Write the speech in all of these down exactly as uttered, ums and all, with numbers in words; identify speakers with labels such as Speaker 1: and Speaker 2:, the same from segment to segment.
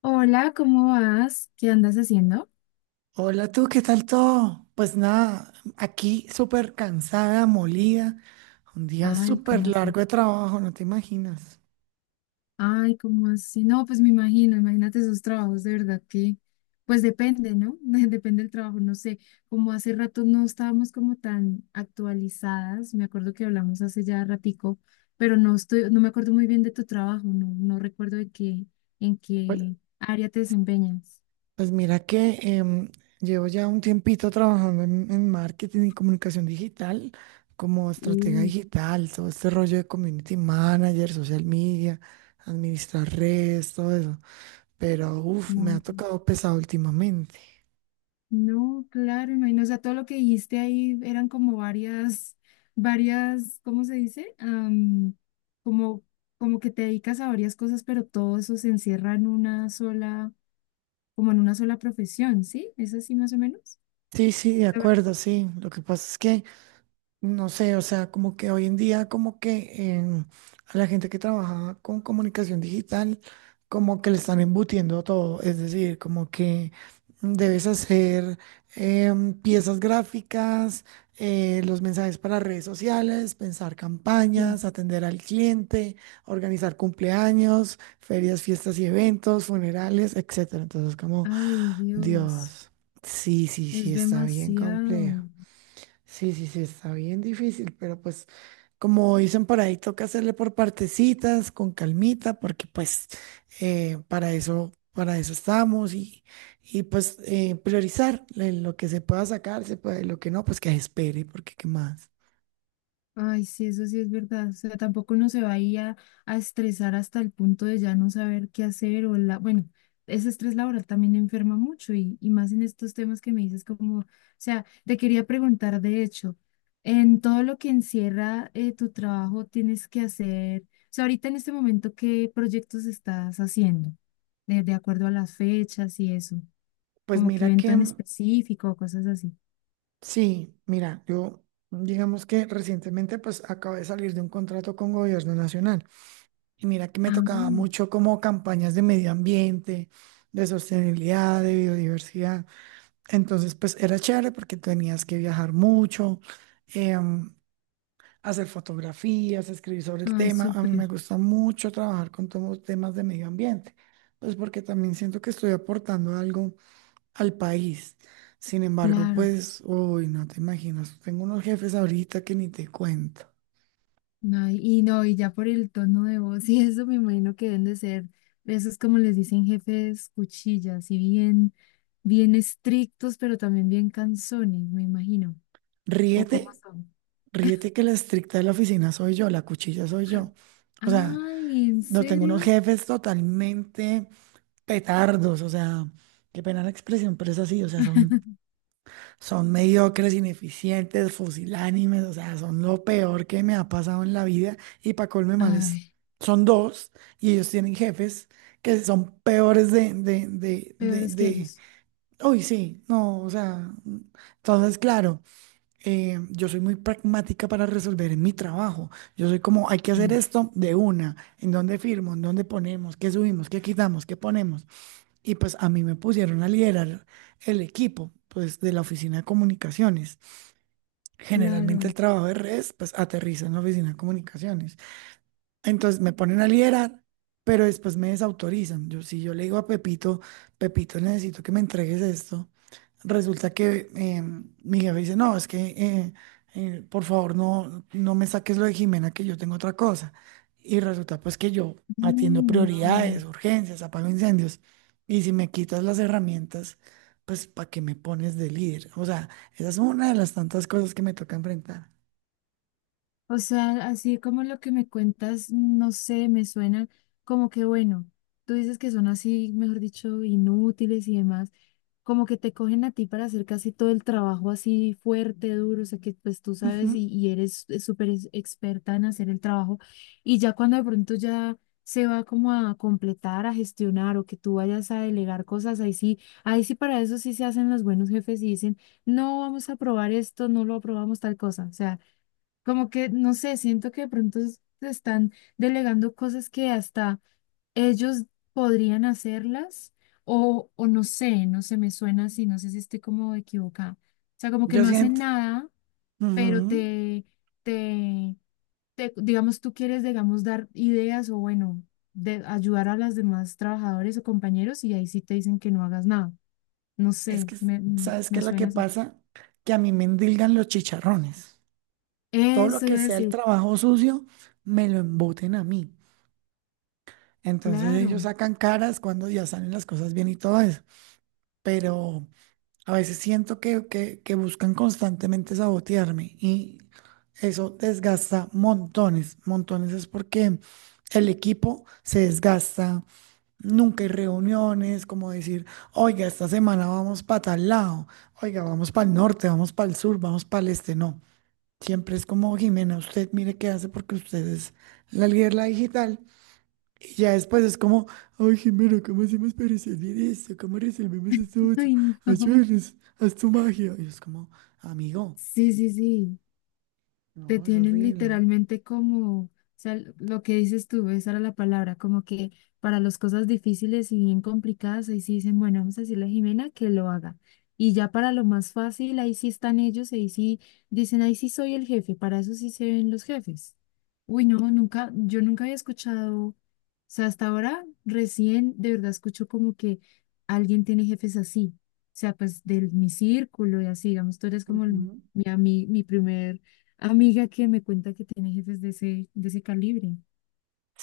Speaker 1: Hola, ¿cómo vas? ¿Qué andas haciendo?
Speaker 2: Hola tú, ¿qué tal todo? Pues nada, aquí súper cansada, molida, un día
Speaker 1: Ay,
Speaker 2: súper
Speaker 1: ¿cómo así?
Speaker 2: largo de trabajo, no te imaginas.
Speaker 1: Ay, ¿cómo así? No, pues me imagino, imagínate esos trabajos, de verdad que, pues depende, ¿no? De- Depende del trabajo, no sé, como hace rato no estábamos como tan actualizadas, me acuerdo que hablamos hace ya ratico, pero no estoy, no me acuerdo muy bien de tu trabajo, no, no recuerdo de qué, en
Speaker 2: Pues,
Speaker 1: qué área te desempeñas.
Speaker 2: pues mira que em, llevo ya un tiempito trabajando en, en marketing y comunicación digital, como estratega
Speaker 1: Mm.
Speaker 2: digital, todo este rollo de community manager, social media, administrar redes, todo eso. Pero uff, me ha tocado pesado últimamente.
Speaker 1: No, claro, imagino, o sea, todo lo que dijiste ahí eran como varias, varias, ¿cómo se dice? Am, como, como que te dedicas a varias cosas, pero todo eso se encierra en una sola, como en una sola profesión, ¿sí? ¿Es así más o menos?
Speaker 2: Sí, sí, de
Speaker 1: O sea,
Speaker 2: acuerdo, sí. Lo que pasa es que no sé, o sea, como que hoy en día, como que em, a la gente que trabaja con comunicación digital, como que le están embutiendo todo, es decir, como que debes hacer em, piezas gráficas, eh, los mensajes para redes sociales, pensar
Speaker 1: sí.
Speaker 2: campañas, atender al cliente, organizar cumpleaños, ferias, fiestas y eventos, funerales, etcétera. Entonces, como,
Speaker 1: Ay, Dios,
Speaker 2: Dios, sí, sí,
Speaker 1: es
Speaker 2: sí, está bien
Speaker 1: demasiado.
Speaker 2: complejo. Sí, sí, sí, está bien difícil, pero pues como dicen por ahí, toca hacerle por partecitas, con calmita, porque pues eh, para eso, para eso estamos y, y pues eh, priorizar le- lo que se pueda sacar, se puede, lo que no, pues que espere, porque qué más.
Speaker 1: Ay, sí, eso sí es verdad. O sea, tampoco uno se va ahí a, a estresar hasta el punto de ya no saber qué hacer o la, bueno, ese estrés laboral también enferma mucho y, y más en estos temas que me dices como, o sea, te quería preguntar, de hecho, en todo lo que encierra eh, tu trabajo tienes que hacer, o sea, ahorita en este momento, ¿qué proyectos estás haciendo? De, de acuerdo a las fechas y eso,
Speaker 2: Pues
Speaker 1: como que
Speaker 2: mira
Speaker 1: evento
Speaker 2: que,
Speaker 1: en
Speaker 2: mm,
Speaker 1: específico o cosas así.
Speaker 2: sí, mira, yo digamos que recientemente pues acabé de salir de un contrato con Gobierno Nacional y mira que me
Speaker 1: Ah,
Speaker 2: tocaba mucho como campañas de medio ambiente, de sostenibilidad, de biodiversidad. Entonces, pues era chévere porque tenías que viajar mucho, em, hacer fotografías, escribir sobre el
Speaker 1: ay,
Speaker 2: tema. A mí
Speaker 1: súper,
Speaker 2: me gusta mucho trabajar con todos los temas de medio ambiente, pues porque también siento que estoy aportando algo al país. Sin embargo,
Speaker 1: claro.
Speaker 2: pues, uy, no te imaginas, tengo unos jefes ahorita que ni te cuento.
Speaker 1: No, y no, y ya por el tono de voz y eso me imagino que deben de ser, esos como les dicen jefes cuchillas, y bien, bien estrictos, pero también bien cansones me imagino. ¿O cómo
Speaker 2: Ríete,
Speaker 1: son?
Speaker 2: ríete que la estricta de la oficina soy yo, la cuchilla soy yo. O sea,
Speaker 1: Ay, ¿en
Speaker 2: no tengo unos
Speaker 1: serio?
Speaker 2: jefes totalmente petardos, o sea, qué pena la expresión, pero es así, o sea, son, son mediocres, ineficientes, fusilánimes, o sea, son lo peor que me ha pasado en la vida y para colme males
Speaker 1: Ay,
Speaker 2: son dos y ellos tienen jefes que son peores de, de, de, de,
Speaker 1: peores que
Speaker 2: de-
Speaker 1: ellos.
Speaker 2: Uy, sí, no, o sea, entonces, claro. eh, yo soy muy pragmática para resolver en mi trabajo. Yo soy como, hay que hacer
Speaker 1: Mm.
Speaker 2: esto de una, en dónde firmo, en dónde ponemos, qué subimos, qué quitamos, qué ponemos. Y pues a mí me pusieron a liderar el equipo, pues de la oficina de comunicaciones. Generalmente el
Speaker 1: Claro.
Speaker 2: trabajo de redes, pues aterriza en la oficina de comunicaciones. Entonces me ponen a liderar, pero después me desautorizan. Yo, si yo le digo a Pepito, Pepito, necesito que me entregues esto, resulta que eh, mi jefe dice, no, es que eh, eh, por favor no, no me saques lo de Jimena, que yo tengo otra cosa. Y resulta pues que yo atiendo
Speaker 1: Mm, no.
Speaker 2: prioridades, urgencias, apago incendios. Y si me quitas las herramientas, pues ¿para qué me pones de líder? O sea, esa es una de las tantas cosas que me toca enfrentar.
Speaker 1: O sea, así como lo que me cuentas, no sé, me suena como que bueno, tú dices que son así, mejor dicho, inútiles y demás. Como que te cogen a ti para hacer casi todo el trabajo así fuerte, duro, o sea que pues tú
Speaker 2: Ujú.
Speaker 1: sabes y, y eres eh, súper ex- experta en hacer el trabajo y ya cuando de pronto ya se va como a completar, a gestionar o que tú vayas a delegar cosas, ahí sí, ahí sí para eso sí se hacen los buenos jefes y dicen, no vamos a aprobar esto, no lo aprobamos tal cosa, o sea, como que no sé, siento que de pronto es- te están delegando cosas que hasta ellos podrían hacerlas o, o no sé, no se me suena así, no sé si estoy como equivocada. O sea, como que
Speaker 2: Yo
Speaker 1: no hacen
Speaker 2: siento...
Speaker 1: nada, pero
Speaker 2: ujú.
Speaker 1: te, te, te- digamos, tú quieres, digamos, dar ideas o bueno, de ayudar a los demás trabajadores o compañeros y ahí sí te dicen que no hagas nada. No
Speaker 2: Es
Speaker 1: sé,
Speaker 2: que,
Speaker 1: me, mm,
Speaker 2: ¿sabes qué
Speaker 1: me
Speaker 2: es lo que
Speaker 1: suena así.
Speaker 2: pasa? Que a mí me endilgan los chicharrones. Todo lo
Speaker 1: Eso
Speaker 2: que
Speaker 1: iba a
Speaker 2: sea el
Speaker 1: decir,
Speaker 2: trabajo sucio, me lo emboten a mí. Entonces ellos
Speaker 1: claro.
Speaker 2: sacan caras cuando ya salen las cosas bien y todo eso. Pero a veces siento que, que, que buscan constantemente sabotearme y eso desgasta montones, montones. Es porque el equipo se desgasta, nunca hay reuniones, como decir, oiga, esta semana vamos para tal lado, oiga, vamos para el norte, vamos para el sur, vamos para el este, no. Siempre es como, Jimena, usted mire qué hace porque usted es la líder, la digital. Y ya después es como, ay, Jimena, ¿cómo hacemos para resolver esto? ¿Cómo resolvemos esto otro?
Speaker 1: Ay, no.
Speaker 2: Ayúdenos, haz tu magia. Y es como, amigo,
Speaker 1: Sí, sí, sí. Te
Speaker 2: no, es
Speaker 1: tienen
Speaker 2: horrible.
Speaker 1: literalmente como, o sea, lo que dices tú, esa era la palabra, como que para las cosas difíciles y bien complicadas, ahí sí dicen, bueno, vamos a decirle a Jimena que lo haga. Y ya para lo más fácil, ahí sí están ellos, ahí sí dicen, ahí sí soy el jefe, para eso sí se ven los jefes. Uy, no, nunca, yo nunca había escuchado, o sea, hasta ahora recién de verdad escucho como que alguien tiene jefes así, o sea, pues de mi círculo y así, digamos, tú eres como el-
Speaker 2: Ujú.
Speaker 1: mi, ami- mi primer amiga que me cuenta que tiene jefes de ese, de ese calibre,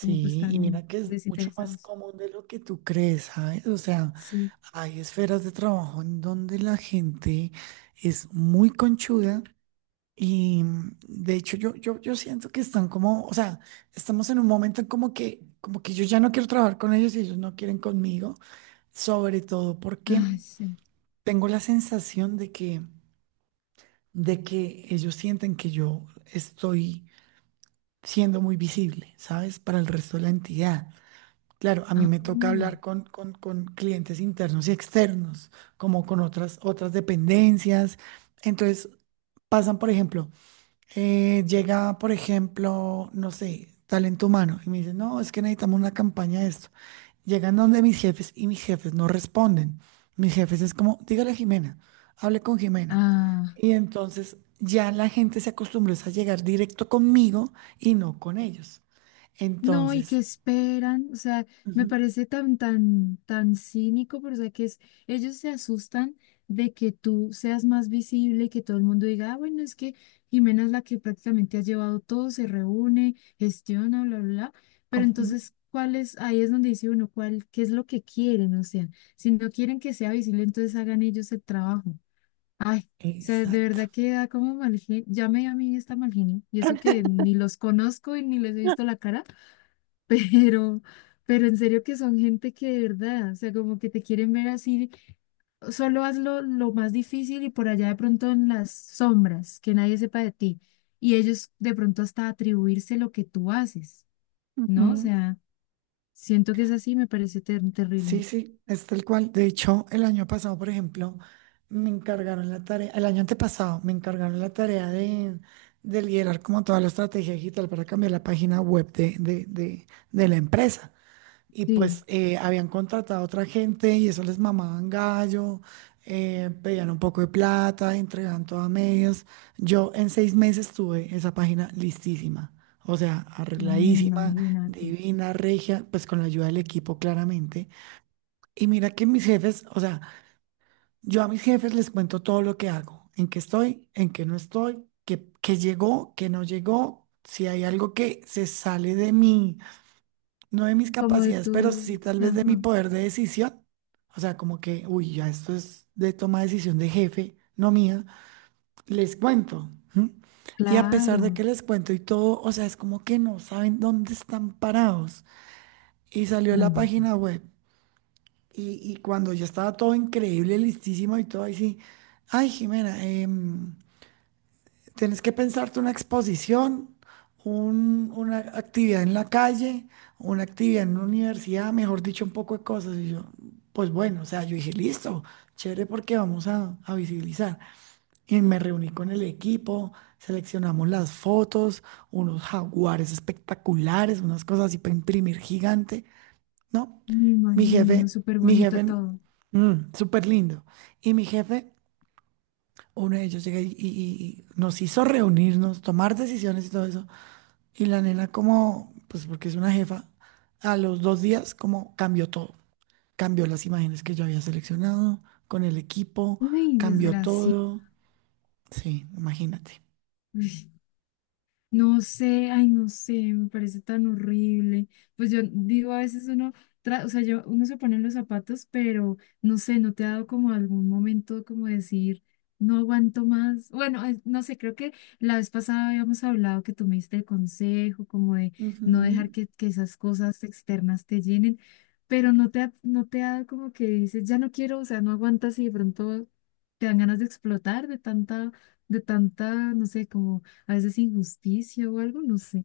Speaker 1: como pues
Speaker 2: y
Speaker 1: tan
Speaker 2: mira que es mucho más
Speaker 1: desinteresados.
Speaker 2: común de lo que tú crees, ¿sabes? O sea,
Speaker 1: Sí.
Speaker 2: hay esferas de trabajo en donde la gente es muy conchuda y mm, de hecho yo, yo, yo siento que están como, o sea, estamos en un momento como que, como que yo ya no quiero trabajar con ellos y ellos no quieren conmigo, sobre todo porque
Speaker 1: Ay, sí.
Speaker 2: tengo la sensación de que, de que ellos sienten que yo estoy siendo muy visible, ¿sabes? Para el resto de la entidad. Claro, a mí
Speaker 1: Ah,
Speaker 2: me toca hablar con, con, con clientes internos y externos, como con otras, otras dependencias. Entonces, pasan, por ejemplo, eh, llega, por ejemplo, no sé, talento humano y me dicen, no, es que necesitamos una campaña de esto. Llegan donde mis jefes y mis jefes no responden. Mis jefes es como, dígale a Jimena, hable con Jimena.
Speaker 1: ah,
Speaker 2: Y entonces ya la gente se acostumbró es a llegar directo conmigo y no con ellos.
Speaker 1: No, y que
Speaker 2: Entonces,
Speaker 1: esperan, o sea, me
Speaker 2: ujú,
Speaker 1: parece tan, tan, tan cínico, pero o sea, que es, ellos se asustan de que tú seas más visible y que todo el mundo diga, ah, bueno, es que Jimena es la que prácticamente ha llevado todo, se reúne, gestiona, bla, bla, bla, pero
Speaker 2: ujú.
Speaker 1: entonces, ¿cuál es? Ahí es donde dice uno, ¿cuál, qué es lo que quieren? O sea, si no quieren que sea visible, entonces hagan ellos el trabajo. Ay, o sea, de
Speaker 2: Exacto.
Speaker 1: verdad que da como mal genio, ya me dio a mí esta mal genio, y eso que ni los conozco y ni les he visto la cara. Pero, pero en serio que son gente que de verdad, o sea, como que te quieren ver así, solo hazlo lo más difícil y por allá de pronto en las sombras, que nadie sepa de ti. Y ellos de pronto hasta atribuirse lo que tú haces, ¿no? O
Speaker 2: Ujú.
Speaker 1: sea, siento que es así, me parece ter- terrible.
Speaker 2: Sí, sí, es tal cual. De hecho, el año pasado, por ejemplo, me encargaron la tarea, el año antepasado, me encargaron la tarea de, de liderar como toda la estrategia digital para cambiar la página web de, de, de, de la empresa. Y
Speaker 1: Sí,
Speaker 2: pues eh, habían contratado a otra gente y eso les mamaban gallo, eh, pedían un poco de plata, entregaban todo a medias. Yo en seis meses tuve esa página listísima, o sea,
Speaker 1: bueno,
Speaker 2: arregladísima,
Speaker 1: imagínate.
Speaker 2: divina, regia, pues con la ayuda del equipo claramente. Y mira que mis jefes, o sea, yo a mis jefes les cuento todo lo que hago, en qué estoy, en qué no estoy, qué, qué llegó, qué no llegó, si hay algo que se sale de mí no de mis
Speaker 1: Como de
Speaker 2: capacidades,
Speaker 1: tu,
Speaker 2: pero sí tal vez de mi
Speaker 1: ajá,
Speaker 2: poder de decisión. O sea, como que, uy, ya esto es de toma de decisión de jefe, no mía. Les cuento. ¿M? Y a pesar de
Speaker 1: claro,
Speaker 2: que les cuento y todo, o sea, es como que no saben dónde están parados. Y salió
Speaker 1: ay,
Speaker 2: la
Speaker 1: no sé.
Speaker 2: página web. Y, y cuando ya estaba todo increíble, listísimo y todo, ahí sí, ay, Jimena, em, tienes que pensarte una exposición, un- una actividad en la calle, una actividad en una universidad, mejor dicho, un poco de cosas. Y yo, pues bueno, o sea, yo dije, listo, chévere porque vamos a, a visibilizar. Y me reuní con el equipo, seleccionamos las fotos, unos jaguares espectaculares, unas cosas así para imprimir gigante, ¿no?
Speaker 1: Me
Speaker 2: Mi
Speaker 1: imagino,
Speaker 2: jefe,
Speaker 1: súper
Speaker 2: mi
Speaker 1: bonito
Speaker 2: jefe,
Speaker 1: todo.
Speaker 2: mm, súper lindo. Y mi jefe uno de ellos llega y, y- y nos hizo reunirnos, tomar decisiones y todo eso. Y la nena como, pues porque es una jefa, a los dos días como cambió todo. Cambió las imágenes que yo había seleccionado con el equipo,
Speaker 1: Ay,
Speaker 2: cambió
Speaker 1: desgracia.
Speaker 2: todo. Sí, imagínate.
Speaker 1: No sé, ay, no sé, me parece tan horrible. Pues yo digo, a veces uno, tra- o sea, yo, uno se pone en los zapatos, pero no sé, no te ha dado como algún momento como decir, no aguanto más. Bueno, eh, no sé, creo que la vez pasada habíamos hablado que tú me diste el consejo, como de no
Speaker 2: Ujú.
Speaker 1: dejar que, que esas cosas externas te llenen, pero no te ha, no te ha dado como que dices, ya no quiero, o sea, no aguantas y de pronto te dan ganas de explotar de tanta, de tanta, no sé, como a veces injusticia o algo, no sé.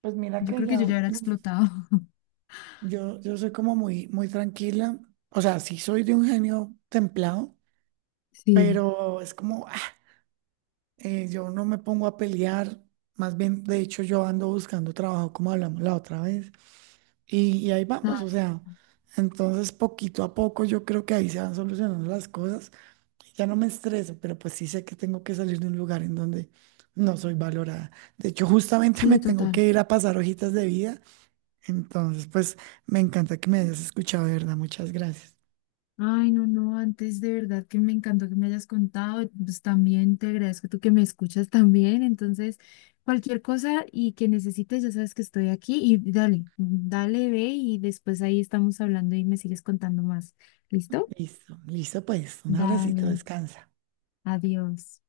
Speaker 2: Pues mira
Speaker 1: Yo
Speaker 2: que
Speaker 1: creo que yo
Speaker 2: ya,
Speaker 1: ya era explotado.
Speaker 2: yo, yo soy como muy, muy tranquila. O sea, sí soy de un genio templado,
Speaker 1: Sí,
Speaker 2: pero es como eh, yo no me pongo a pelear, más bien, de hecho, yo ando buscando trabajo, como hablamos la otra vez, y, y ahí vamos,
Speaker 1: ah,
Speaker 2: o sea, entonces poquito a poco yo creo que ahí se van solucionando las cosas, ya no me estreso, pero pues sí sé que tengo que salir de un lugar en donde no soy valorada. De hecho, justamente me
Speaker 1: sí,
Speaker 2: tengo
Speaker 1: total.
Speaker 2: que ir a pasar hojitas de vida, entonces pues me encanta que me hayas escuchado, de verdad, muchas gracias.
Speaker 1: Ay, no, no, antes de verdad que me encantó que me hayas contado, pues también te agradezco tú que me escuchas también, entonces cualquier cosa y que necesites, ya sabes que estoy aquí y dale, dale, ve y después ahí estamos hablando y me sigues contando más. ¿Listo?
Speaker 2: Listo, listo pues, un abracito,
Speaker 1: Dale,
Speaker 2: descansa.
Speaker 1: adiós.